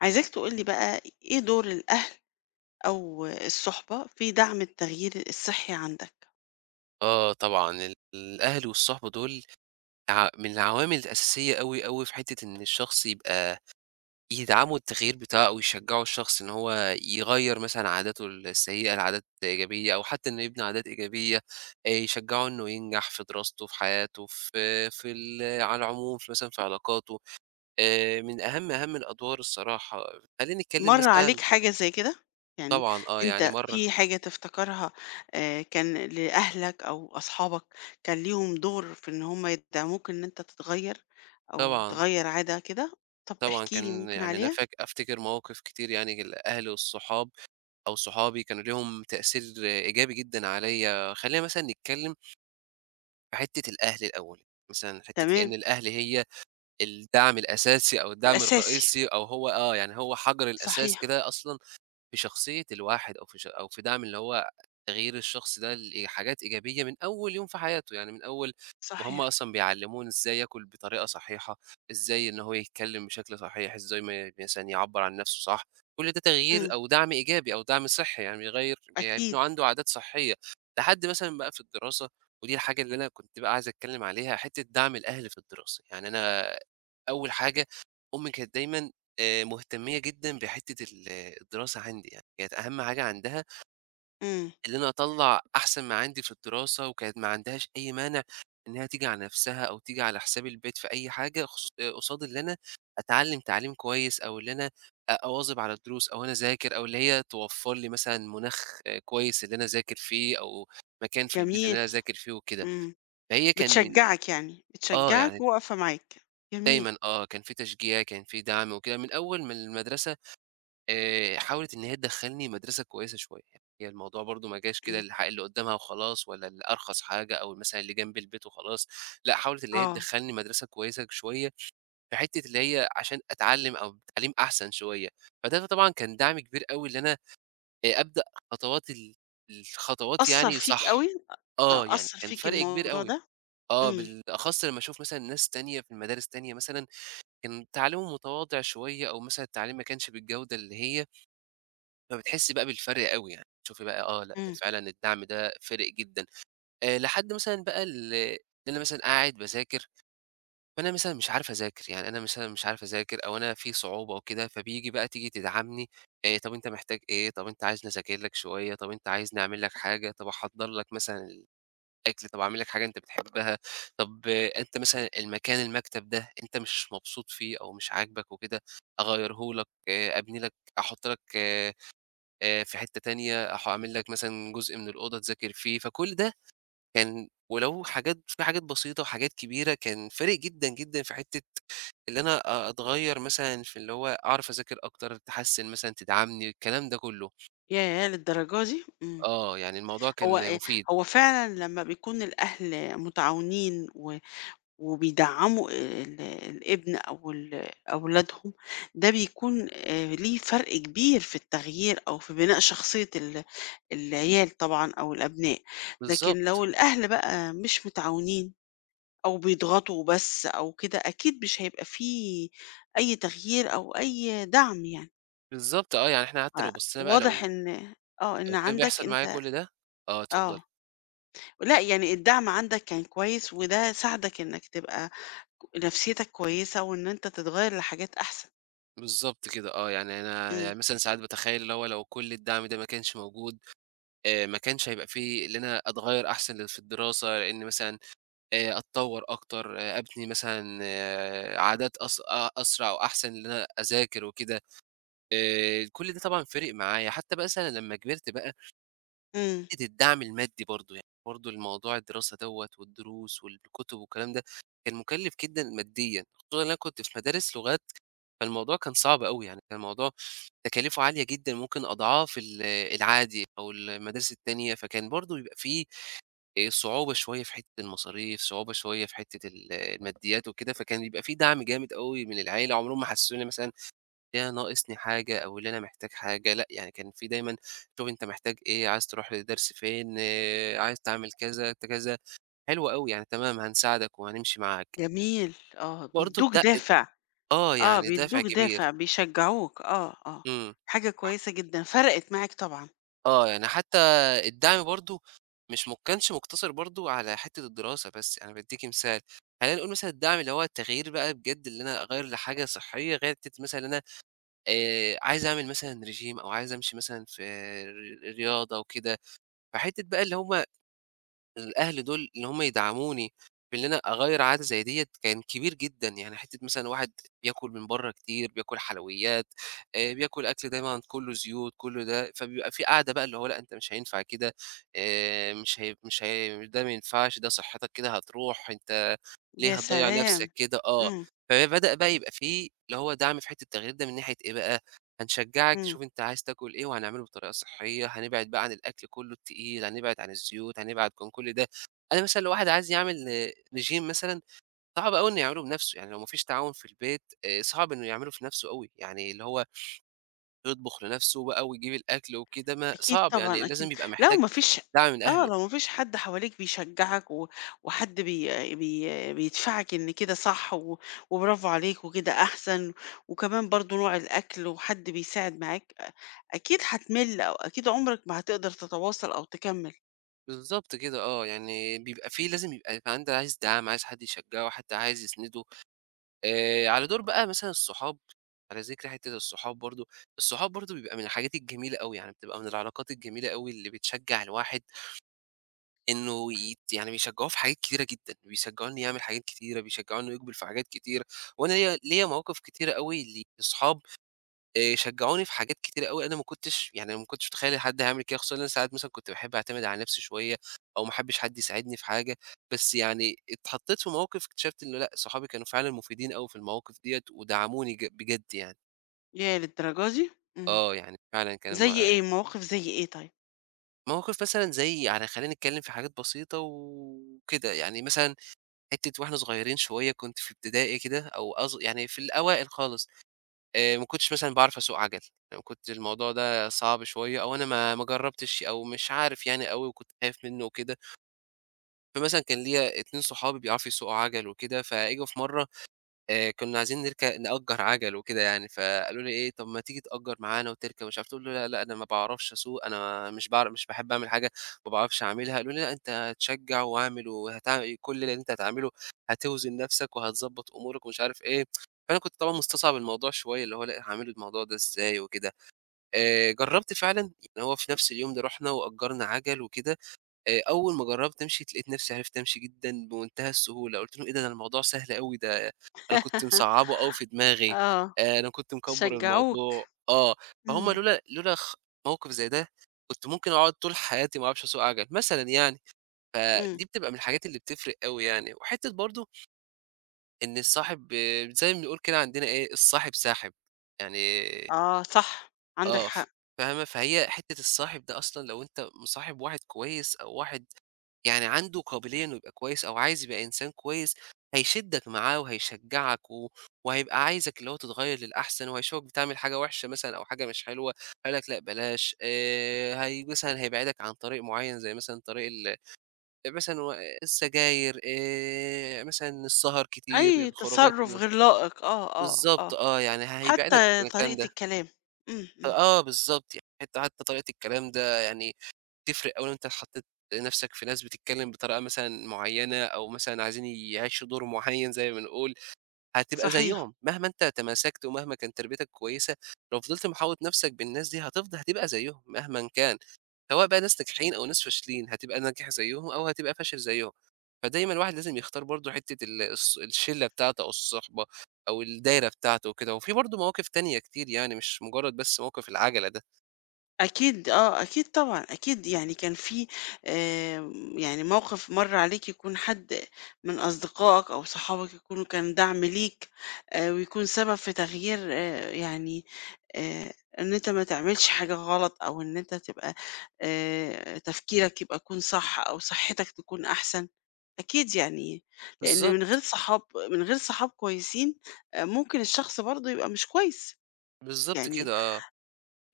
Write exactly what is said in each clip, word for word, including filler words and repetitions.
عايزاك تقول لي بقى إيه دور الأهل أو الصُحبة في دعم التغيير الصحّي عندك؟ آه طبعًا، ال الأهل والصحبة دول ع من العوامل الأساسية أوي، أوي في حتّة إن الشخص يبقى يدعموا التغيير بتاعه ويشجّعوا الشخص إن هو يغيّر مثلًا عاداته السيئة لعادات إيجابية أو حتّى إنه يبني عادات إيجابية، آآ يشجّعوا إنه ينجح في دراسته، في حياته، في في ال على العموم في مثلًا في علاقاته، آآ من أهَم، أهَم الأدوار الصراحة. خلّيني أتكلّم مَر عليك مثلًا حاجة زي كده؟ يعني طبعًا آه، يعني أنت مرّة في حاجة تفتكرها آآ كان لأهلك أو أصحابك كان ليهم دور في إن هم يدعموك إن أنت تتغيّر أو طبعًا، تغيّر عادة كده؟ طَب طبعًا احكِ لي كان ممكن يعني أنا عليها؟ فاك أفتكر مواقف كتير، يعني الأهل والصحاب أو صحابي كانوا ليهم تأثير إيجابي جدًا عليّا، خلّينا مثلًا نتكلّم في حتّة الأهل الأول، مثلًا حتّة تمام، لإن الأهل هي الدعم الأساسي أو الدعم الأساسي، الرئيسي أو هو آه، يعني هو حجر الأساس صحيح، كده أصلًا في شخصية الواحد أو في ش أو في دعم اللي هو تغيير الشخص ده لحاجات إيجابية من أول يوم في حياته، يعني من أول ما هم صحيح، أصلًا بيعلموه إزاي ياكل بطريقة صحيحة، إزاي إن هو يتكلم بشكل صحيح، إزاي ما مثلًا يعبّر عن نفسه صح، كل ده إمم، تغيير أو دعم إيجابي أو دعم صحي، يعني بيغيّر أكيد، بيبنوا عنده عادات صحية، لحد مثلًا بقى في الدراسة، ودي الحاجة اللي أنا كنت بقى عايز أتكلم عليها، حتة دعم الأهل في الدراسة، يعني أنا أول حاجة أمي كانت دايمًا آآ مهتمية جدًا بحتّة ال الدراسة عندي يعني، كانت أهم حاجة عندها إمم، إن أنا أطلّع أحسن ما عندي في الدراسة، وكانت ما عندهاش أي مانع إنها تيجي على نفسها أو تيجي على حساب البيت في أي حاجة خصو آآ قصاد اللي أنا أتعلّم تعليم كويس أو اللي أنا أ أواظب على الدروس أو أنا أذاكر أو اللي هي توفّر لي مثلًا مناخ آه، كويس اللي أنا أذاكر فيه أو مكان في البيت اللي جميل، أنا أذاكر فيه وكده. إمم، فهي كان من بتشجّعك يعني، آه. بتشجّعك يعني وواقفة معاك، جميل. دايمًا آه، كان في تشجيع، كان في دعم وكده، من أول ما المدرسة آآ، حاولت إن هي تدخّلني مدرسة كويسة شوية، يعني هي الموضوع برضه ما جاش كده إمم. الح اللي قدّامها وخلاص، ولا اللي أرخص حاجة أو مثلًا اللي جنب البيت وخلاص، لأ حاولت اللي هي آه. تدخّلني مدرسة كويسة شوية، في حتّة اللي هي عشان أتعلّم أو تعليم أحسن شوية، فده طبعًا كان دعم كبير أوي اللي أنا آآ، أبدأ خطوات ال الخطوات أثّر يعني فيك أوي؟ صح، آه، أ يعني أثّر كان فيك فرق كبير الموضوع أوي، ده؟ آه، إمم، بالأخص لمّا أشوف مثلًا ناس تانية في مدارس تانية مثلًا كان تعليمه متواضع شوية أو مثلًا التعليم ما كانش بالجودة اللي هي، فبتحسّي بقى بالفرق أوي يعني، تشوفي بقى آه، لأ ده إمم. فعلًا الدعم ده فارق جدًا. آآ لحد مثلًا بقى ال إن أنا مثلًا قاعد باذاكر، فأنا مثلًا مش عارف أذاكر، يعني أنا مثلًا مش عارف أذاكر أو أنا في صعوبة وكده، فبييجي بقى تيجي تدعمني، آآ طَب أنت محتاج إيه، طَب أنت عايزني أذاكر لك شوية، طَب أنت عايزني أعمل لك حاجة، طَب أحضّر لك مثلًا أكل، طب أعمل لك حاجة أنت بتحبها، طب أنت مثلًا المكان المكتب ده أنت مش مبسوط فيه أو مش عاجبك وكده، أغيّره لك، آآ، أبني لك أحُط لك آآ، في حتّة تانية، أح أعمل لك مثلًا جزء من الأوضة تذاكر فيه، فكل ده كان ولو حاجات في حاجات بسيطة وحاجات كبيرة، كان فارق جدًا، جدًا في حتّة اللي أنا أ أتغيّر مثلًا في اللي هو أعرف أذاكر أكتر، تحسّن مثلًا، تدعمني، الكلام ده كُلّه. ياه! للدرجة دي! إمم. آه، يعني الموضوع هو كان آآ مفيد. هو فعلًا لمّا بيكون الأهل متعاونين و وبيدعّموا ال الابن أو ال أولادهم، ده بيكون آآ ليه فرق كبير في التغيير أو في بناء شخصية ال العيال طبعًا أو الأبناء. لكن لو بالضبط، الأهل بقى مش متعاونين أو بيضغطوا بس أو كده، أكيد مش هيبقى في أي تغيير أو أي دعم يعني، بالضبط، آه، يعني إحنا حتى لو بصينا بقى فواضح لو إن آه، إن لو كان عندك بيحصل معايا أنت كل ده آه، اتفضّلي. آه، لأ يعني الدعم عندك كان كويس وده ساعدك إنك تبقى نفسيتك كويسة وإن أنت تتغير لحاجات أحسن. بالضبط كده آه، يعني أنا إمم، يعني مثلًا ساعات باتخيّل اللي هو لو كل الدعم ده ما كانش موجود، آآ ما كانش هيبقى في اللي أنا أتغيّر أحسن لل في الدراسة، لإني مثلًا آآ أتطوّر أكتر، آآ أبني مثلًا آه عادات أس أ أسرع وأحسن إن أنا أذاكر وكده، آآ كل ده طبعًا فِرِق معايا، حتّى بقى مثلًا لمّا كبرت بقى إمم، حتّة الدعم المادي برضه، يعني برضه الموضوع الدراسة دوّة والدروس والكُتب والكلام ده، كان مُكلِّف جدًا ماديًا، خصوصًا إن أنا كنت في مدارس لغات، فالموضوع كان صعب أوي، يعني كان الموضوع تكاليفه عالية جدًا، ممكن أضعاف ال العادي أو المدارس التانية، فكان برضه بيبقى في آآ صعوبة شوية في حتّة المصاريف، صعوبة شوية في حتّة ال الماديات وكده، فكان بيبقى في دعم جامد أوي من العيلة، عمرهم ما حسّسوني مثلًا يا ناقصني حاجة أو اللي أنا محتاج حاجة، لأ، يعني كان في دايمًا شوف أنت محتاج إيه، عايز تروح لدرس فين، إيه، عايز تعمل كذا، كذا، حلو أوي يعني تمام هنساعدك وهنمشي معاك، جميل، آه، برضه بيدّوك ده اد دافع، آه، آه، يعني دافع بيدّوك دافع، كبير، بيشجعوك، آه، آه، إمم، حاجة ح كويسة جدًا، فرقت معاك طبعًا، آه، يعني حتى الدعم برضه مش ما كانش مقتصر برضه على حتة الدراسة بس، أنا بادّيكِ مثال، خلّينا نقول مثلًا الدعم اللي هو التغيير بقى بجد اللي أنا أغيّر لحاجة صحية غير حتة مثلًا إن أنا آآ، عايز أعمل مثلًا ريجيم أو عايز أمشي مثلًا في ر رياضة وكده. فحتة بقى اللي هم الأهل دول إن هم يدعموني في إن أنا أغيّر عادة زي ديّة كان كبير جدًا، يعني حتة مثلًا واحد بياكل من برّه كتير، بياكل حلويات، آآ بياكل أكل دايمًا كُلّه زيوت، كُلّه ده، فبيبقى في قعدة بقى اللي هو لأ أنت مش هينفع كده، آآ مش هي مش هي ده ما ينفعش، ده صحّتك كده هتروح، أنت ليه يا هتضيّع سلام! نَفْسك كده؟ آه، إمم، فبدأ بقى يبقى في اللي هو دعم في حتة التغيير ده من ناحية إيه بقى؟ هنشجّعِك إمم. شوفي أنتِ عايز تاكل إيه وهنعمله بطريقة صحّية، هنبعد بقى عن الأكل كلّه التقيل، هنبعد عن الزيوت، هنبعد عن كل ده. أنا مثلًا لو واحد عايز يعمل regime مثلًا، صعب أوي إنه يعمله بنَفْسه، يعني لو ما فيش تعاون في البيت آآ صعب إنه يعمله في نَفْسه أوي، يعني اللي هو يطبخ لنَفْسه بقى ويجيب الأكل وكده ما أكيد صعب، يعني طبعًا، أكيد. لازم يبقى لو محتاج ما فيش دعم من آه، أهله. لو ما فيش حد حواليك بيشجّعك و وحد بي بي بيدفعك إن كده صح و وبرافو عليك وكده أحسن، وكمان برضه نوع الأكل وحد بيساعد معاك، أ أكيد هتمِل أو أكيد عمرك ما هتقدر تتواصل أو تكمّل. بالضبط كده آه، يعني بيبقى في لازم يبقى عنده عايز دعم، عايز حد يشجّعه، حد عايز يسنده. آآ، على دور بقى مثلًا الصحاب، على ذكر حتّة الصحاب برضه، الصحاب برضه بيبقى من الحاجات الجميلة أوي، يعني بتبقى من العلاقات الجميلة أوي اللي بتشجّع الواحد إنه يت يعني بيشجّعوه في حاجات كتيرة جدًا، بيشجّعوه إنه يعمل حاجات كتيرة، بيشجّعوه إنه يقبل في حاجات كتيرة، وأنا ليّا ليّا مواقف كتيرة أوي ل لصحاب آآ شجعوني في حاجات كتيرة أوي، أنا ما كنتش يعني أنا ما كنتش متخيّل إن حد هيعمل كده، خصوصًا إن أنا ساعات مثلًا كنت باحب أعتمد على نفسي شوية أو ما احبش حد يساعدني في حاجة، بس يعني اتحطيت في مواقف اكتشفت إنه لأ، صحابي كانوا فعلًا مفيدين أوي في المواقف ديّة ودعموني ج بجد يعني. ياه للدرجة دي! إمم. آه، يعني فعلًا كان الم زي إيه؟ مواقف زي إيه طيب؟ مواقف مثلًا زي يعني خلّينا نتكلّم في حاجات بسيطة وكده، يعني مثلًا حتّة وإحنا صغيرين شوية كنت في ابتدائي كده أو أص يعني في الأوائل خالص. آآ ما كنتش مثلًا باعرف أسوق عَجَل، يعني كنت الموضوع ده صعب شوية أو أنا ما ما جرّبتش أو مش عارف يعني أوي وكنت خايف منّه وكده، فمثلًا كان ليّا اتنين صحابي بيعرفوا يسوقوا عَجَل وكده، فجُه في مرّة آآ كنا عايزين نرك نأجّر عَجَل وكده يعني، فقالوا لي إيه: "طَب ما تيجي تأجّر معانا وتركب،" مش عارف قُلت له: "لا، لأ، أنا ما باعرفش أسوق، أنا مش باعر مش باحب أعمل حاجة ما باعرفش أعملها." قالوا لي: "لأ، أنت هتشجّع وأعمل وهتع كل اللي أنت هتعمله هتوزن نَفْسك وهتضبّط أمورك." ومش عارف إيه، فأنا كنت طبعًا مستصعب الموضوع شوية، اللي هو لأ، هاعمل الموضوع ده إزاي وكده. آآ جرّبت فعلًا، يعني هو في نَفْس اليوم ده رُحنا وأجّرنا عَجَل وكده آآ أول ما جرّبت أمشي ت لقيت نفسي عرفت أمشي جدًا بمنتهى السهولة، قُلت لهم: "إيه ده، ده الموضوع سهل أوي، ده أنا كنت مصعّبه أوي في دماغي، آه، آآ أنا كنت مكبّر شجّعوك. الموضوع." آه، فهُم إمم، لولا لولا خ موقف زي ده، كنت ممكن أقعد طول حياتي ما أعرفش أسوق عَجَل مثلًا يعني، إمم. فدي بتبقى من الحاجات اللي بتفرق أوي يعني، وحتّة برضه إن الصاحب آه، زي ما بنقول كده عندنا إيه، الصاحب ساحب، يعني آه صح، عندك آه، ف حق. فاهمة؟ فهي حتّة الصاحب ده أصلًا لو أنت مصاحب واحد كويس أو واحد يعني عنده قابلية إنه يبقى كويس أو عايز يبقى إنسان كويس، هيشدّك معاه وهيشجّعك و وهيبقى عايزك اللي هو تتغيّر للأحسن، وهيشوفك بتعمل حاجة وحشة مثلًا أو حاجة مش حلوة، هيقول لك لأ بلاش آآ، هي مثلًا هيبعدك عن طريق معيّن زي مثلًا طريق ال مثلًا و السجاير آآ، مثلًا السهر كتير، أي الخروجات تصرُّف ال غير لائق. آه، آه، آه. بالضبط آه، يعني هيبعدك حتى عن الكلام طريقة ده. الكلام. إمم، إمم، آه، بالضبط يعني حتى حتى طريقة الكلام ده يعني تفرق أوي لو أنت حطيت نَفْسك في ناس بتتكلّم بطريقة مثلًا معيّنة أو مثلًا عايزين يعيشوا دور معيّن زي ما بنقول، هتبقى صحيح. زيّهم، مهما أنت تماسكت ومهما كانت تربيتك كويسة، لو فضلت محاوط نَفْسك بالناس دي هتفضل هتبقى زيّهم مهمًا كان، سواء بقى ناس ناجحين أو ناس فاشلين، هتبقى ناجح زيّهم أو هتبقى فاشل زيّهم، فدايمًا الواحد لازم يختار برضه حتّة ال الص الشِلّة بتاعته أو الصُحبة أو الدايرة بتاعته وكده، وفي برضه مواقف تانية كتير يعني مش مجرّد بس موقف العَجَلة ده. أكيد آه، أكيد طبعًا، أكيد يعني كان في آمم، يعني موقف مَر عليك يكون حد من أصدقائك أو صحابك يكونوا كان دعم ليك آآ، ويكون سبب في تغيير آآ، يعني آآ، إن أنت ما تعملش حاجة غلط أو إن أنت تبقى آآ، تفكيرك يبقى يكون صح أو صحتك تكون أحسن، أكيد يعني لإن من بالضبط، غير صحاب من غير صحاب كويسين آآ، ممكن الشخص برضه يبقى مش كويس، بالضبط يعني كده آه.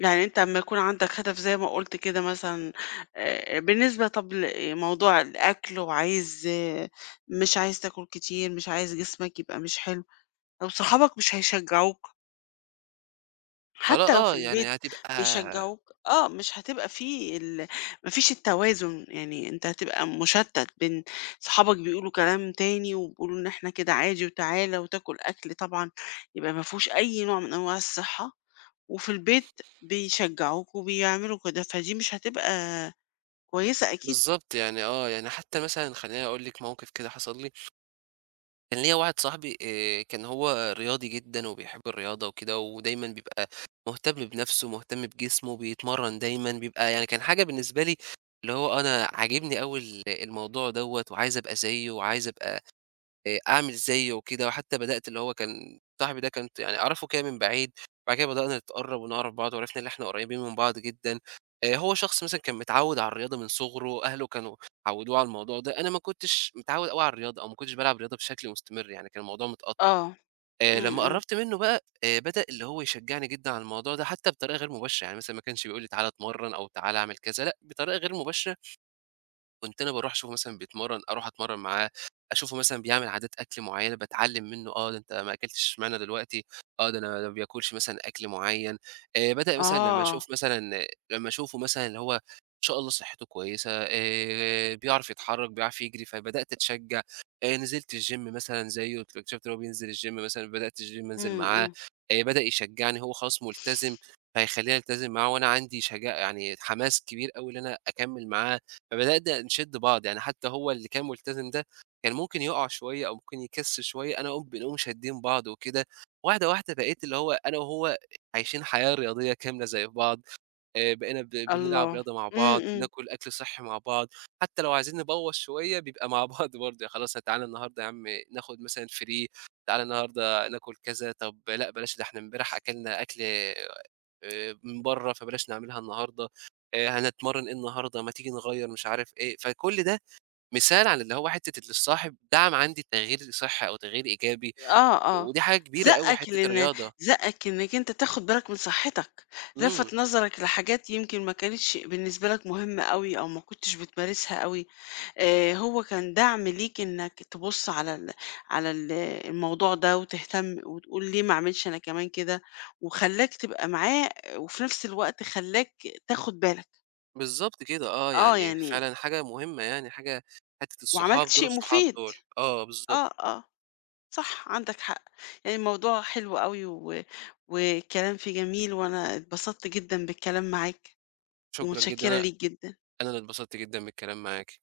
يعني أنت أمّا يكون عندك هدف زي ما قُلت كده مثلًا آآ، بالنسبة طب لموضوع الأكل وعايز آه، مش عايز تاكل كتير، مش عايز جسمك يبقى مش حلو، لو صحابك مش هيشجعوك، خلا حتى لو في آه، البيت يعني هتبقى بيشجعوك آه، مش هتبقى في ال ما فيش التوازن، يعني أنت هتبقى مشتت بين صحابك بيقولوا كلام تاني، وبيقولوا إن إحنا كده عادي وتعالَ وتاكل أكل طبعًا يبقى ما فيهوش أي نوع من أنواع الصحة، وفي البيت بيشجعوك وبيعملوا كده، فدي مش هتبقى كويسة أكيد. بالضبط، يعني آه، يعني حتى مثلًا خلّيني أقول لِك موقف كده حصل لي، كان ليّا واحد صاحبي آآ، كان هو رياضي جدًا وبيحب الرياضة وكده، ودايمًا بيبقى مهتم بنَفْسه، مهتم بجسمه، بيتمرّن دايمًا، بيبقى يعني كان حاجة بالنسبة لي اللي هو أنا عاجبني أوي ال الموضوع دوّة وعايز أبقى زيه وعايز أبقى آآ أعمل زيّه وكده، وحتى بدأت اللي هو كان صاحبي ده كنت يعني أعرفه كده من بعيد، بعد كده بدأنا نتقرّب ونعرف بعض، وعرفنا إن إحنا قريبين من بعض جدًا. آآ هو شخص مثلًا كان متعوّد على الرياضة من صغره، أهله كانوا عوّدوه على الموضوع ده، أنا ما كنتش متعوّد أوي على الرياضة، أو ما كنتش بالعب رياضة بشكل مستمر يعني، كان الموضوع متقطّع. آه، آآ إمم، لمّا إمم، قرّبت منه بقى، آآ بدأ اللي هو يشجّعني جدًا على الموضوع ده، حتى بطريقة غير مباشرة، يعني مثلًا ما كانش بيقول لي تعالَ اتمرّن أو تعالَ اعمل كذا، لأ بطريقة غير مباشرة كنت أنا باروح أشوفه مثلًا بيتمرّن، أروح أتمرّن معاه، أشوفه مثلًا بيعمل عادات أكل معيّنة باتعلّم منّه، آه، ده أنت ما أكلتش اشمعنى دلوقتي، آه، ده أنا ما بياكلش مثلًا أكل معيّن، آآ بدأ مثلًا لمّا آه، أشوف مثلًا لمّا أشوفه مثلًا اللي هو إن شاء الله صحّته كويسة، آآ بيعرف يتحرّك، بيعرف يجري، فبدأت أتشجّع، آآ نزلت الgym مثلًا زيه، اكتشفت إن هو بينزل الgym مثلًا، بدأت الgym أنزل إمم، معاه، إمم، آآ بدأ يشجّعني، هو خلاص ملتزم، فهيخلّيني ألتزم معاه وأنا عندي شجاع يعني حماس كبير أوي إن أنا أكمّل معاه. فبدأنا نشد بعض، يعني حتى هو اللي كان ملتزم ده كان ممكن يُقع شوية أو ممكن يكِس شوية، أنا وهو بنقوم شادين بعض وكده، واحدة، واحدة بقيت اللي هو أنا وهو عايشين حياة رياضية كاملة زي بعض، آآ بقينا ب الله! بنلعب رياضة مع إمم، بعض، إمم، بناكل أكل صحّي مع بعض، حتى لو عايزين نبوّظ شوية بيبقى مع بعض برضه، يا خلاص تعالَ النهارده يا عم ناخد مثلًا free تعالَ النهارده ناكل كذا، طب لأ بلاش ده إحنا امبارح أكلنا أكل آآ من برّه، فبلاش نعملها النهارده، آآ هنتمرّن إيه النهارده، ما تيجي نغيّر مش عارف إيه، فكل ده مثال على اللي هو حتّة اللي الصاحب دعم عندي تغيير صحّي أو تغيير إيجابي، آه، آه، ودي حاجة كبيرة أوي زقّك حتّة لإن الرياضة. زقّك إنك أنت تاخد بالك من صحتك، إمم، لفَّت نظرك لحاجات يمكن ما كانتش بالنسبة لك مهمة أوي أو ما كنتش بتمارسها أوي. آآ هو كان دعم ليك إنك تبُص على ال على ال الموضوع ده وتهتم وتقول ليه ما أعملش أنا كمان كده، وخلّاك تبقى معاه وفي نفس الوقت خلّاك تاخد بالك. بالضبط كده آه، آه، يعني يعني فعلًا حاجة مهمة يعني، حاجة حتّة وعملت الصحاب دور شيء الصحاب مفيد. دول، آه بالضبط، آه، آه، صح عندك حق. يعني الموضوع حلو أوي و والكلام فيه جميل، وأنا اتبسطت جدًا بالكلام معاك، شكرًا جدًا، ومتشكرة أنا ليك جدًا. ش أنا اللي اتبسطت جدًا من الكلام معاكِ.